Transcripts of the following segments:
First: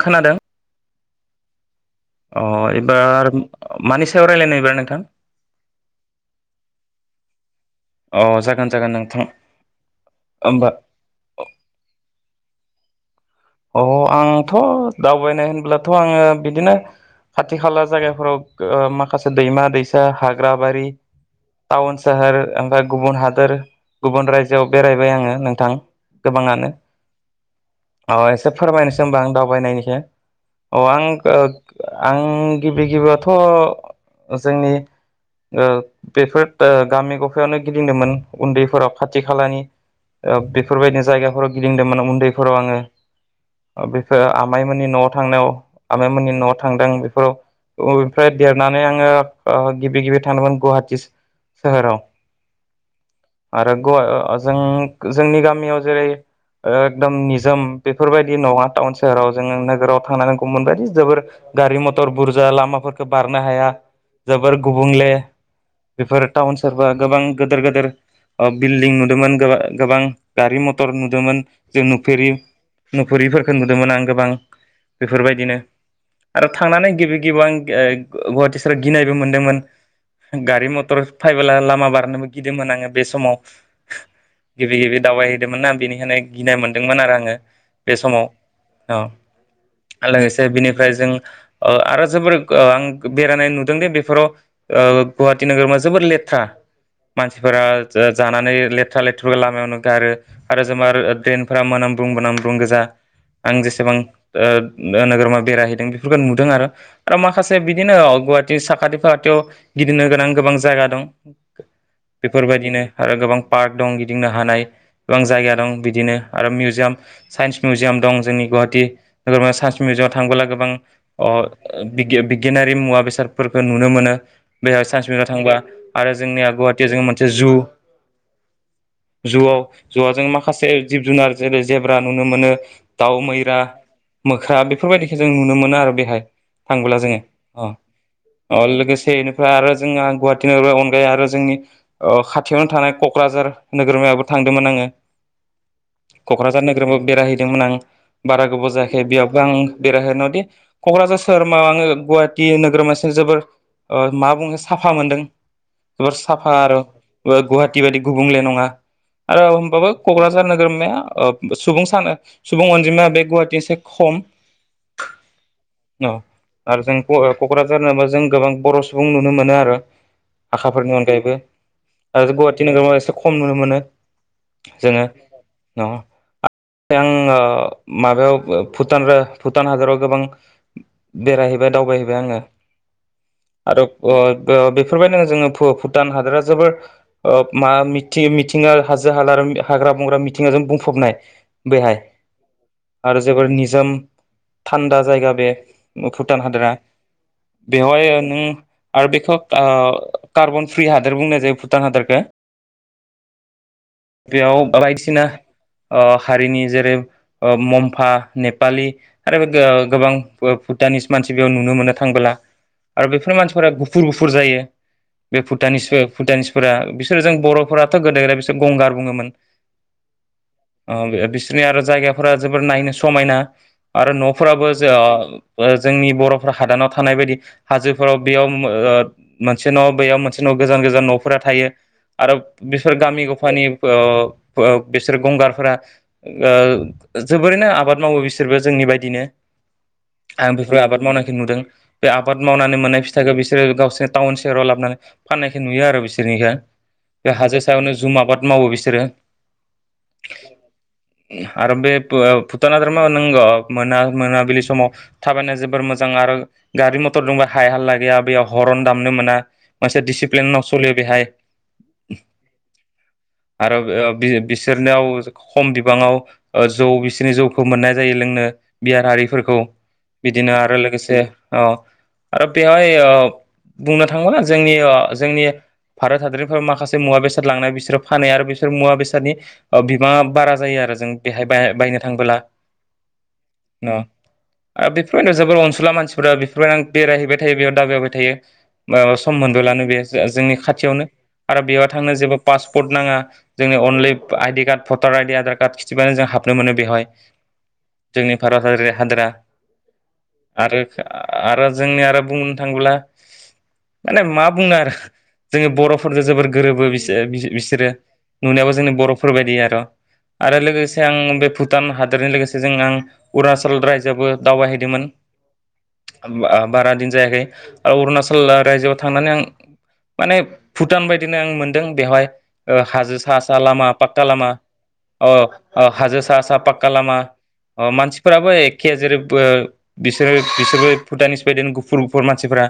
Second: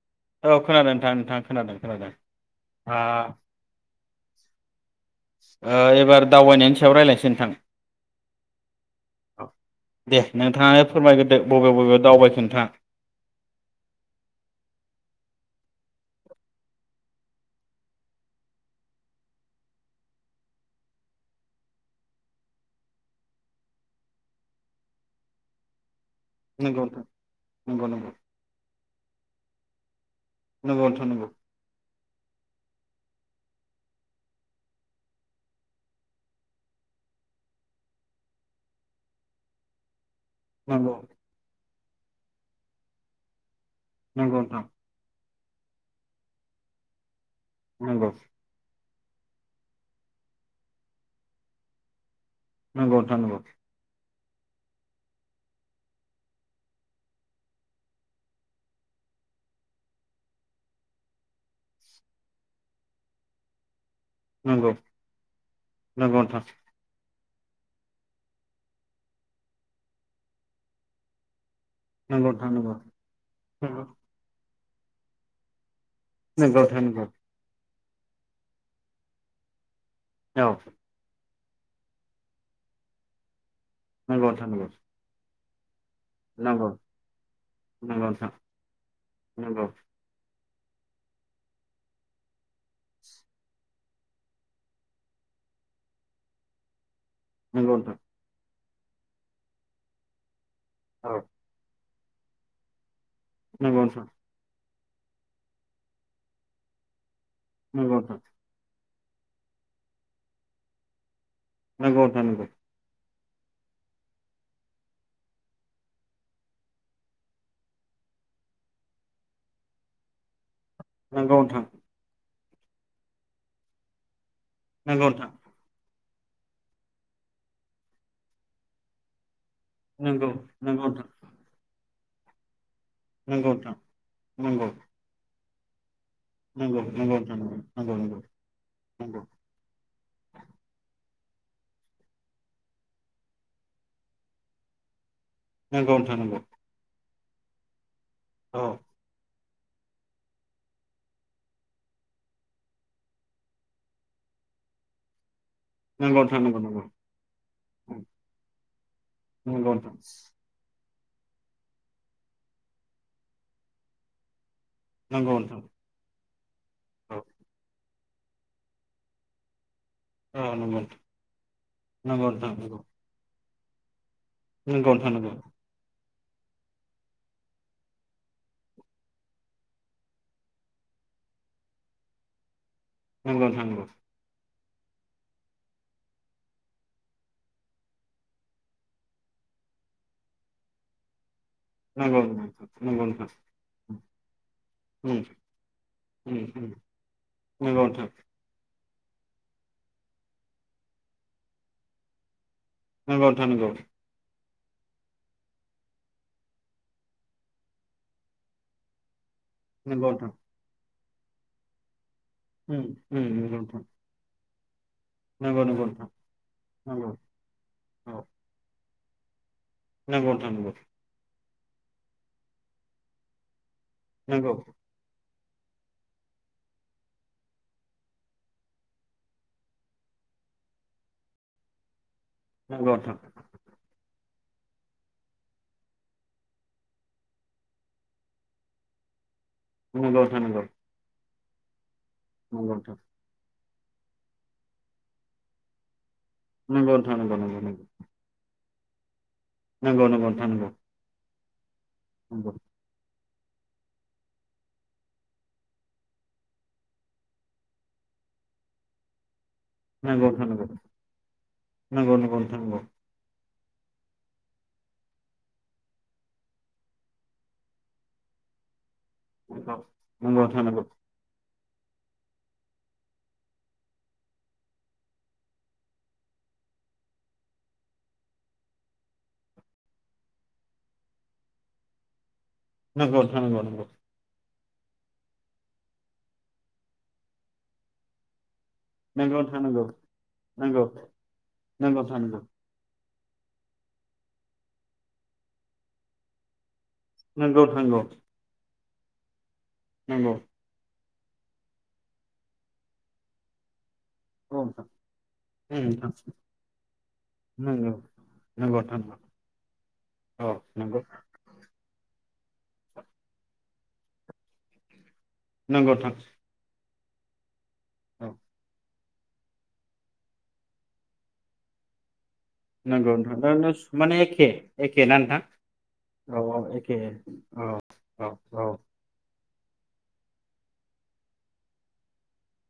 खोनादों औ खोनादों नोंथां नोंथां खोनादों खोनादों अ आ एबार मानि सायाव रायलायनो एबार नोंथां ओ एबार दावबायनायनि सायाव रायज्लायनोसै नोंथां । अ जागोन जागोन नोंथां औ दे होमबा नोंथाङा फोरमायग्रोदो बबे बबे दावबायखो? फ्रा अ आंथ' दावबायनाय होनब्लाथ' आङो बिदिनो खाथि खाला जायगाफोराव ओ माखासे दैमा दैसा हाग्राबारि टाउन सोहोर ओमफ्राय गुबुन हादोर गुबुन रायजोआव बेरायबाय आङो नोंथां। गोबाङानो नंगौ नोंथां नंगौ नंगौ। अ एसे फोरमायनोसै होनब आं दावबायनायनिखो अ नंगौ नंगौ आं आं गिबि गिबियावथ' जोंनि ओ बेफोर गामि गफायावनो गिदिंदोंमोन उन्दैफोराव खाथि खालानि ओ बेफोरबायदि जायगाफोर गिदिंदोंमोन उन्दैफोराव आङो बेफोरो नंगौ नोंथां आमाइमोननि न' थांनायाव आमैमोननि न'आव थांदों बेफोराव नंगौ मफ्राय देरनानै नै आङो ओ गिबि गिबि थांदोंमोन गुवाहाटि सोहोराव नंगौ नोंथां नंगौ। आरो गवा जों जोंनि गामियाव जेरै एकदम निजोम बेफोरबायदि नङा टाउन सोहराव जोङो नोगोराव थांनांगौमोनबायायदि जोबोर गारि मथर बुरजा लामाफोरखौ बारनो हाया जोबोर गुबुंले बेफोर नोंथां टाउन सोरफ्रा गोबां गोदेर गोदेर ओ बिल्डिं नुदोंमोन गोबां गारि मथर नुदोंमोन। जों नुफेरि नंगौ नंगौ नोंथां नंगौ नुफुरिफोरफोरखौ नुदोंमोन आं गोबां बेफोरबायदिनो आरो नंगौ नंगौ थांनानै नोंथां गिबि गिबि आं गुवाहाटि साव गिनायबो मोनदोंमोन गारि मटर फायबोला लामा बारनोबो गिदिमोन आङो बे समाव नंगौ नोंथां गिबि गिबि दाब है [unintelligible] गिनाय नंगौ मोन्दोंमोन आरो आङो बे नंगौ समाव नोंथां आो नंगौ बिनिफ्राय जों आरो जोबोर आं बेरायनाय नुदोंदि बेफोराव गुवाहाटटि नोगोरमा जोबोर लेथ्रा मानसिफोरा जानानै लेथ लेथ्रा लेथ्रिफोरखौ लामायावनो गारो। आरो। औ [unintelligible] [unintelligible] खु्रुं गोजा आं नंगौ जेसेबां नोगोरमा बेरायहैदों बेफोरखौ नुदों आरो आरो माखासे बिदिनो नोंथां गुवाहाटि साखाथि गवाहाटियाव गिदिंनो गोनां गोबां जायगा दं नंांगौ थ नांगौ बेफोरबायदिनो आरो गोबां पार्क दं गिदिंनो हानाय गोबां जायगा दं बिदिनो आरो मिउजियाम साइन्स मिउजिाम दं जोंनि गुवाहाटि साइन्स मिउजिामाव थांबोला गोबां अ नंगौ नोंथां बिग गियानारि मुवा बेसादफोरखौ नुनो मोनो बेह सानस नंगौ नंगौ नोंथां औ नंगौ नोंथां नंगौ नोंथां नंगौ बिंाव नोंथां थांबा आरो जोंनिया गुवाहाटियाव जोङो मोनसे जु जुआव जवाजों नंगौ नंगौ नोंथां नंगौ नोंथां नंगौ माखासे जिब नोंथां जुनार जेरै जे नुनो मोनो दाउ नंगौ मैरा नोंथां मोख्रा नंगौ बेफोरबायदिखौ जों नु, नुनो मोन आरो बेहाय नंगौ थांबोला जोङो नंगौ नोंथां नंगौ अ नंगौ अ लोगोसे नंगौ बेनिफ्राय आरो जोंहा गुवाहाटिनि अनगायै आरो जोंनि खाथियावनो थानाय क'क्राझार नोगोरमायायावो थांदोंमोन आङो नंगौ नोंथां नंगौ क'क्राझार नोगोरमायाव बेरायहैदोंमोन आं बारा औ गोबाव जायाखै बियाव ब आं बेरायहनायदि क'क्राझार सोहोराव आङो गुवाहाटि नोगोरमासे जोबोर मा बुङो साफा मोनदों जोबोर नंगौ नोंथां साफा नंगौ आरो ओ गुवाहाटि बायदि गुबुंले नङा आरो होमबाबो क'क्राझार नोगोरमाया अ सुबुं सानो सुबुं अनजिमाया बे गुवाहाटिसे खम नंगौ नोंथां [unintelligible] आरो जों औ क ओ क'क्राझारनोबो जों गोबां बर' सुबुं नुनो मोनो आरो औ नंगौ हाखाफोरनि अनगायैबो नंगौ आरो गुवाहाटि नोगोराव एसे खम नुनो मोनो मोनो [unintelligible] थांनांगो आङो माबायाव भुटान भुटान हादराव गोबां बेरायहैबाय दावबायहैबाय आङो नंगौ नंगौ बेफोरबायदिनोङ जोङो भुटान हादोरा जोबोर मा मि मिथिङा हाजो हाल आरो हाग्रा बंग्रा मिथिंङाजों बुंफबनाय बेहाय नंगौ नंगौ आरो नोंथां जोबोर निजोम थान्दा जायगा नंगौ बे भुटान नंगौ हादोरा। नोंथां बेवहाय नों आरो बेखौ का कार्बन फ्रि हादोर बुंनाय जायो भुटान हादोरखौ। नंगौ नोंथां नंगौ बेयाव बायदिसिना हारिनि जेरै मम्फा नेपालि आरो बे गोबां भुटनिस मानसिखौ नुनो मोनो थांबोला आरो उम बेफोर मानसिफोरा उम गुफुर गुफुर जायो बे नंगौ नोंथां नंगौ भुटानिस नोंथां भुटानिसफोरा बिसोरो जों बर'फोराथ' गोदो बिसोर गंगार बुङोमोन नंगौ अ [unintelligible] जनि आरो जायगाफोरा जोबोर नायनो समायना आरो न'फोराबो जा जोंनि बर'फोर हादानाव थानाय बायदि हाजोफोराव बेयाव मोनसे न' बेयाव मोनसे न' गोजान गोजान न'फोरा थायो। आरो बिसोर नोंथां गामि गफानि ओ ओ बिसोर गंगार फोर ओ जोबोरैनो आबाद मावो बिसोरबो जोंनि बायदिनो उम आंबो आबाद माव नुदों बे आबाद मावनानै मोननाय फिथाइखौ बे बिसोरो गावसोर टाउन सहेराव लाबोनानै फाननायखौ नुयो आरो बिसोर नि नंगौ नोंथां बे नंगौ हाजो सायावनो जुम आबाद मावो बिसोर [unintelligible] नंगौ नंगौ नोंथां नंगौ आर बेे फुतानधोरम नांगौ मोना मोनाबिलि समाव थाबायनाय जोबोर मोजां आरो गारि मथर दंब हाय हालला गैया बेयाव हरन दामनो मोना मोनसे नंगौ डिसिप्लिनाव नोंथां सोलियो बेहाय नंगौ नंगौ आरो बि बिसोर बिसिनाव खम बिबाङाव जौ बिसिरनि जौखौ मोननाय जायो लोंनो। बियार आरारिफोरखौ नंगौ नंगौ बिदिनो नोंथां आरो नंगौ लोगोसे ओआरो बेवहाय बुंनो थाङोब्ला जोंनि जोंनि भारत हादरनिफ्राय माखासे मुवा बेसाद लांनाय बिसोरो फानो आरो बिसोर मुवा बेसादनि बिबाङा बारा जायो आरो जों बेहाय बायनो थांबोला नगौ नोंथां नंगौ नंगौ न' ओ बेफोरबायदियाव जोबोर अनसुला मानसिफोरा बेफोरबायदि आं बेरायहैबाय थायो बेयाव दावाबायहाय थायो ओ सम मोनदोलानो बे जोंनि नंगौ खाथियावनो आरो बेयाव नंगौ थांनो नोंथां जेबो नंगौ पासपर्ट नाङा जोंनि अनलि आइडि कार्ड भटार आइडि आधार कारड खिथिबानो जों हाबनो मोनो बेहाय नंगौ जोंनि भारत हारिया हादोरा नंगौ आरो आरो जोंनि आरो बुंनो थाङोब्ला माने मा बुङो नोंथां आरो जोंनि नंगौ बर'फोरजों जोबोर गोरोबो बिसोर बिसोरो नंगौ नोंथां नंगौ नुनायावो जोंनि बर' फोरबायदि आरो औ आरो नोंथां उम नोंथां नंगौ नोंथां नंगौ लोगोसे औ नंगौ आं बे भुटान हादरनि लोगोसे जों आं अरुनाचल फुथुल रायजोआवबो दावबायहैदोंमोन नंगौ नोंथां बारा दिन जायाखै। औ अरुणाचल रायजोआव थांनानै आं माने भुटान बायदिनो आं मोनदों बेवहाय। ओ नंगौ हाजो नोंथां सा दा सा नों लामा। माने पाक्का एखे लामा एखे ना अ नोंथां ओ हाजो औ सा सा औ पाक्का एखे लामा औ अ औ मानसिफोराबो औ एखे जेरैबो बिसोरो बिसोरबो भुटाननिस बायदिनो गुफुर गुफुर मानसिफोरा।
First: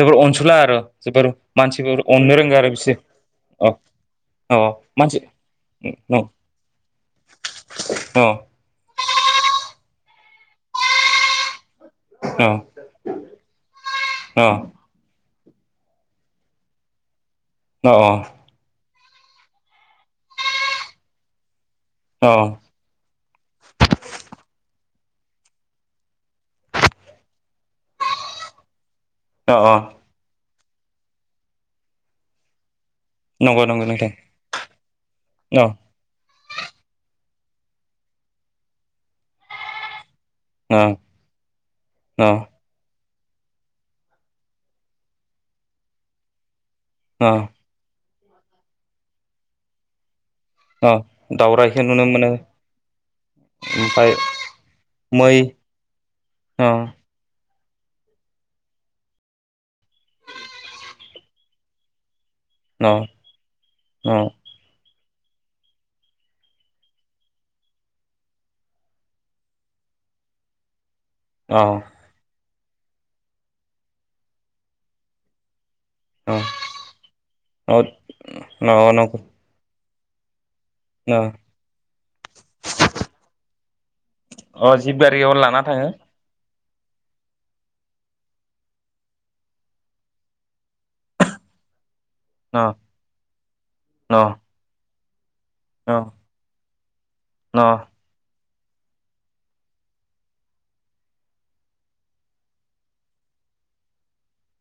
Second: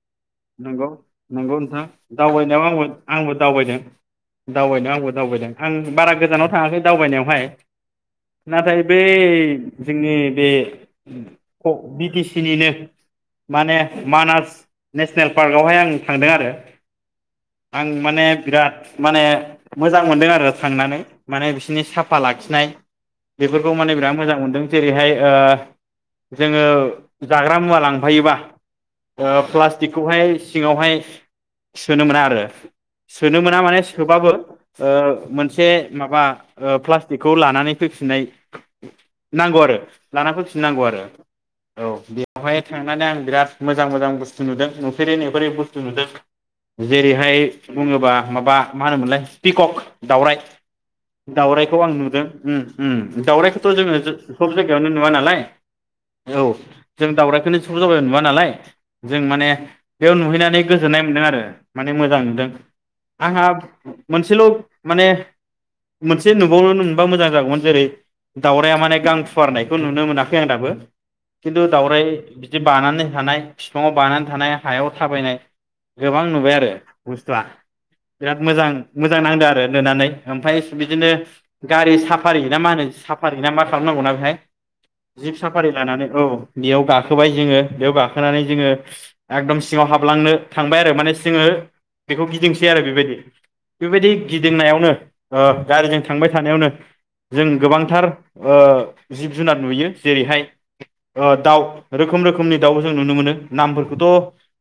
जोबोर अनसुला आरो नंगौ जोबोर नंगौ नोंथां मानसिफोर अननो रोंगो दावबायनायाव आरो आंबो बिसोरो आंबो औ दावबायदों औ दावबायनायाव आंबो मानसि। दावबायदों आं बारा अ गोजानाव थाङाखै दावबायनायावहाय नाथाय बै जोंनि बे ख बि-टि-सि निनो माने मानास नेसनेल पार्कआवहाय आं थांदों आरो। आं अ माने बिराद माने मोजां मोनदों आरो थांनानै माने बिस बिनि साफा अ लाखिनाय बेफोरखौ माने बिराद मोजां मोनदों। जेरैहाय ओ जोङो जाग्रा मुवा लांफायोबा ओ अ अ फ्लास ओ सिङावहाय सोनो मोना आरो। सोनो मोना नंगौ माने नंगौ नोंथां सोबाबो ओ अ मोनसे अ माबा ओ प्लास्टिकखौ लानानै फैफिननाय नांगौ आरो। लाना फैफिननांगौ आरो औ अ बेवहाय थांनानै आं बिराद मोजां मोजां बुस थु नुदों नुफेरि नुफेरै बुस्थु नुदों। अ जेरैहाय बुङोबा माबा मा होनोमोनलाय पिकक दावराय। अ दावरायखौ दावराइखौ आं नुनो नुदों मोनो दावरायखौथ' जोङो ओमफ्राय सब जायगायावनो नुवा मै नालाय औ अ जों दाउरायखौनो [unintelligible] जों माने बेयाव नुहैनानै गोजोननाय मोनदों आरो माने मोजां नुदों। अ आंहा अ मोनसेल' माने मोनसे नुबावनो [unintelligible] मोजां जागौमोन जेरै दावराया माने गां फुवारनायखौ नुनो मोनाखै आं दाबो। खिन्थु अ दावराय बिदि बानानै थानाय। बिफाङाव बानानै थानाय हायाव थाबायनाय। गोबां नुबाय आरो बुस्थुआ अ बिराद मोजां अ मोजां नांदों आरो। होनानै ओमफ्राय बिदिनो अ गारि साफारि ना मा होनो साफारि ना मा खालामनांगौना बेहाय अ गारियाव जिब लाना साफारि थाङो लानानै औ बेयाव गाखोबाय जोङो बेयाव गाखो होनानै जोङो एकदम सिङाव हाबलांनो थांबाय आरो माने जोङो बेखौ अ गिदिंसै आरो बेबायदि बेबायदि अ गिदिंनायावनो अ गारिजों थांबाय थानायावनो जों अ गोबांथार ओ जिब जुनार नुयो जेरैहाय दाउ रोखोम रोखोमनि दाउ जों नुनो मोनो नामफोरखौथ'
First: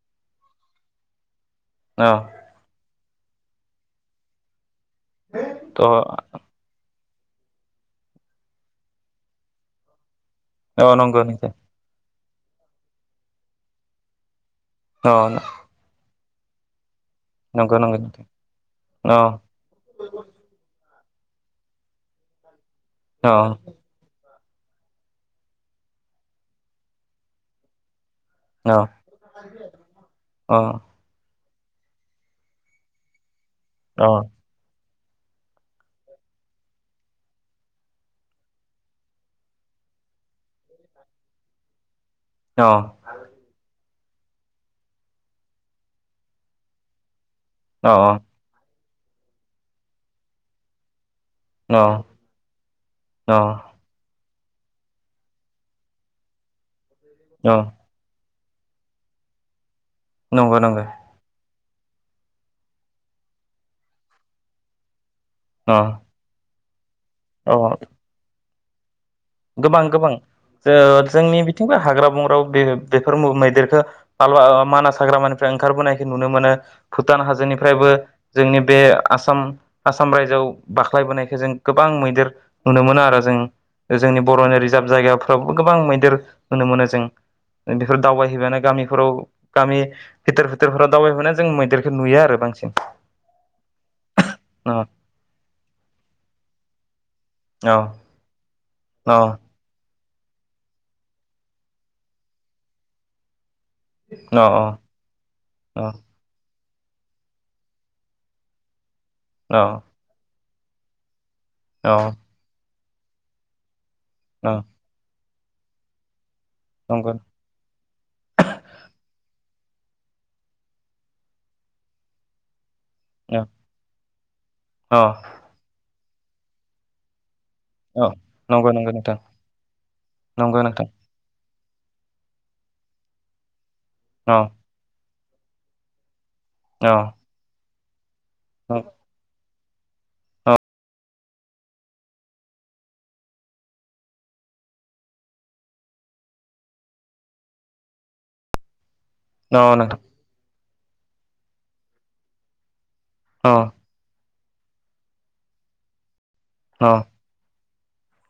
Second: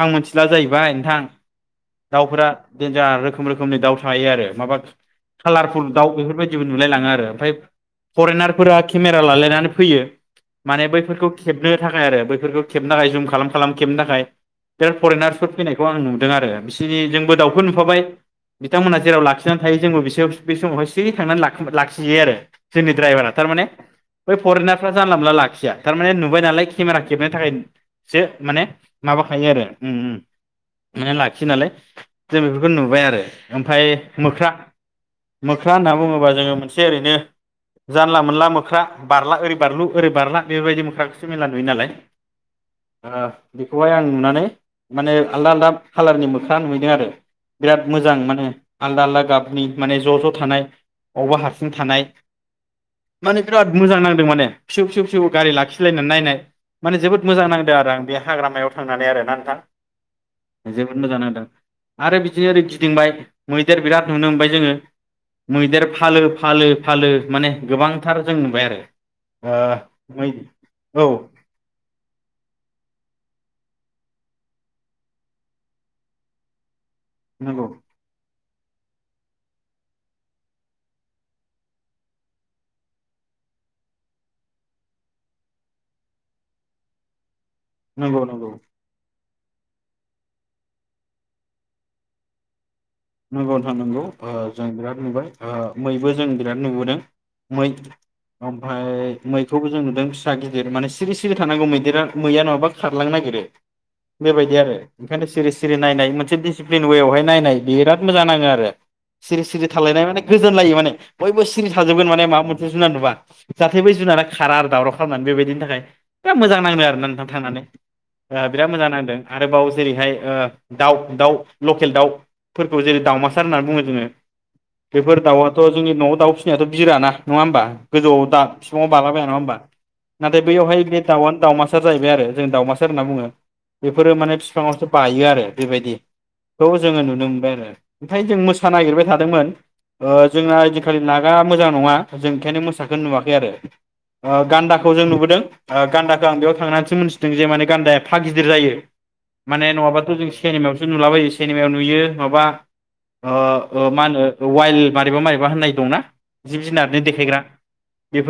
आं मिथिला जाहैबाय नोंथां अ दाउफोरा जा रोखोम रोखोमनि दाउ थायो आरो माबा कालारफुल थ दाउ बेफोरबायदिबो नुलायलाङो आरो ओमफ्राय फरेनारफोरा केमेरा लालायनानै फैयो। माने अ नंगौ बैफोरखौ नोंथां खेबनो थाखाय आरो बे खेबनो थाखाय जुम खालाम खेबनो थाखाय बे अ फरेनार्सफोर फैनायखौ आं नु आरो बिसोरनि जोंबो दाउखौ नंगौ नंगौ नुफाबाय नोंथां बिथांमोनहा अ जेराव लाखिनानै थायो जोंबो बिसोर बे समावहाय थै थांनानै लाखिजायो आरो जोंनि दड्राइभारा अ थारमाने बै फरेनारफ्रा जानला मोनला लाखिया थारमाने नुबाय नालाय केमेरा खेबनो थाखाय सो माने अ माबाखायो आरो उम अ उम नालाय जों बेफोरखौ नुबाय आरो ओमफफ्राय अ मोख्रा मोख्रा होनना बुङोबा जोङो मोनसे ओरैनो जानला मोनला मोख्रा बारला ओरै बारलु ओरै बारला बेबायदि मोख्राखौसो मेला नुययो नालाय अ ओ बेखौहाय आं नुनानै माने आलदा आलदा खाालारनि मोख्रा नुहैदों आरो बिराद अ मोजां माने आलदा आलदा गाबनि माने ज' ज' थानाय बबावबा हारसिं थानाय माने अ बिराद मोजां नांदों माने फिसौ फिसौ फिसौ गारि लाखिलायनानै नाय माने जोबोद मोजां अ नांदों आरो आं बे हाग्रामायाव थांनानै आरो ना नंगौ नोंथां। नंगौ जोबोद मोजां नांदों। आरो बिदिनो ओरै गिदिंबाय मैदेर बिराद नुनो मोनबाय जोङो। अ मैदेर फालो फालो फालो माने अ गोबांथार जों बाय आरो गोबां गोबां ओ मै जो औ जोंनि बिथिंबो हाग्रा बं ग्राव बे बेफोर मैदेरखो [unintelligible] मानास हाग्रामानिफ्राय ओंखारबोनायखो नुनो मोनो। भुटान नंगौ हाजोनिफ्रायबो जोंनि बे आसाम आसाम रायजोआव बाख्लायबोनायखो जों गोबां मैदेर नुनो मोनो आरो जों। जोंनि बर'नि रिजार्भ जायगाफ्रावबो गोबां मैदेर नुनो मोनो जों। बेफोर नंगौ नंगौ दावबायहैबानो गामिफोराव गामि भिथोर भिथोरफोराव दावबायहैबा जों मैदेरखौ नुयो आरो बांसिन। नंगौ नोथां नंगौ। ओ जों औ बिराद नुबाय ओ मैबो जों बिराद नुबोदों मै औ ओमफ्राय औ मैखौबो जों नुदों फि सा गिदिर माने सिरि सिरि थानांगौ मैदेरा मैया नङाबा खारलांनो नागिरो। औ बेबायदि आरो ओंखायनो सिरि सिरि औ नायनाय मोनसे दिसि प्लिन वेयावहाय नायनाय बिराद मोजां नाङो आरो सिरि औ सिरि थालायनाय माने गोजोन लायो माने बयबो सिरि औ थाजोबगोन माने माबा मोनसे जुनार नुबा बेबादिब्लाथाय औ खारा आरो दावराव खालामनानै बेबाय बेनि थाखाय बिराद मोजां नांदों आरो ना नंगौ नोंथां थांनानै। आ बिराद मोजां नांदों। आरोबाव जेरैहाय ओ दाउ दाउ लकेल दाउ जेरै दाउमासार औ होननानै बुङो जोङो। औ बेफोर दाउआथ' जोंनि न'आव दाउ फिसिनायाथ' बिराना। नङा होमबा औ गोजौआव दा नंगौ फिफाङाव नंगौ नोंथां बालाबाया नङा होमबा। नाथाय नंगौ बैयावहाय नोंथां [unintelligible] दाउ दाउमा सार जाहैबाय आरो जों दावमासार होनना बुङो। बेफोरो माने औ फिफाङावसो बायो आ रो बेबायदि। औ जोङो नुनो [unintelligible] ओमफाय जों मोसा औ नागिरबाय थादोंमोन। ओ जोंना ओयदिनखालि लागा मोजां नङा, जों ओंखायनो मोसाखो नुवाखै आरो ओ गान्दाखौ जों नुबोदों। ओ गान्दाखो आं बैयाव थांनानैसो मोनथिदों जे माने गान्दाया एफ्फा गिदिर जायो। औ माने नोंथां नङाबाथ' जों सेनेमायाव सो नुलाबायो सिनेमायाव नुयो। माबा अ औ ओ मा होनो? वाइल्ड मारैबा मारैबा होननाय दंना। जिब औ जिनारनि देखायग्रा।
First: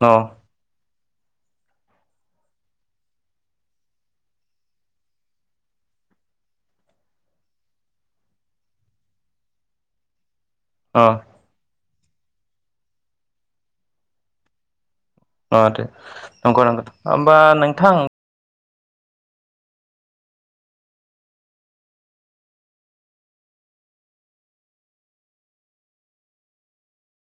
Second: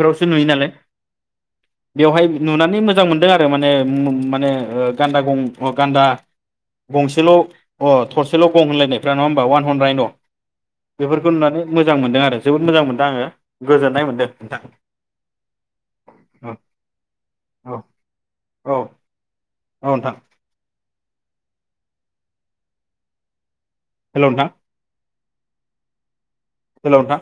औ नुयो नालाय। बेवहाय नुनानै मोजां मोनदों आरो माने म-माने गान्दा गं गान्दा गंसेल' अ थरसेल' गं होनलायनायफ्रा नङा होनबा वान हर्न रायन'। औ बेफोरखौ नुनानै मोजां मोनदों आरो जोबोद मोजां मोनदों आङो गोजोननाय मोन्दों नोंथां। अह दे औ नंग' नंग'। होमबा औ नोंथां औ औ नोंथां। हेलौ नोंथां। हेल' नोंथां।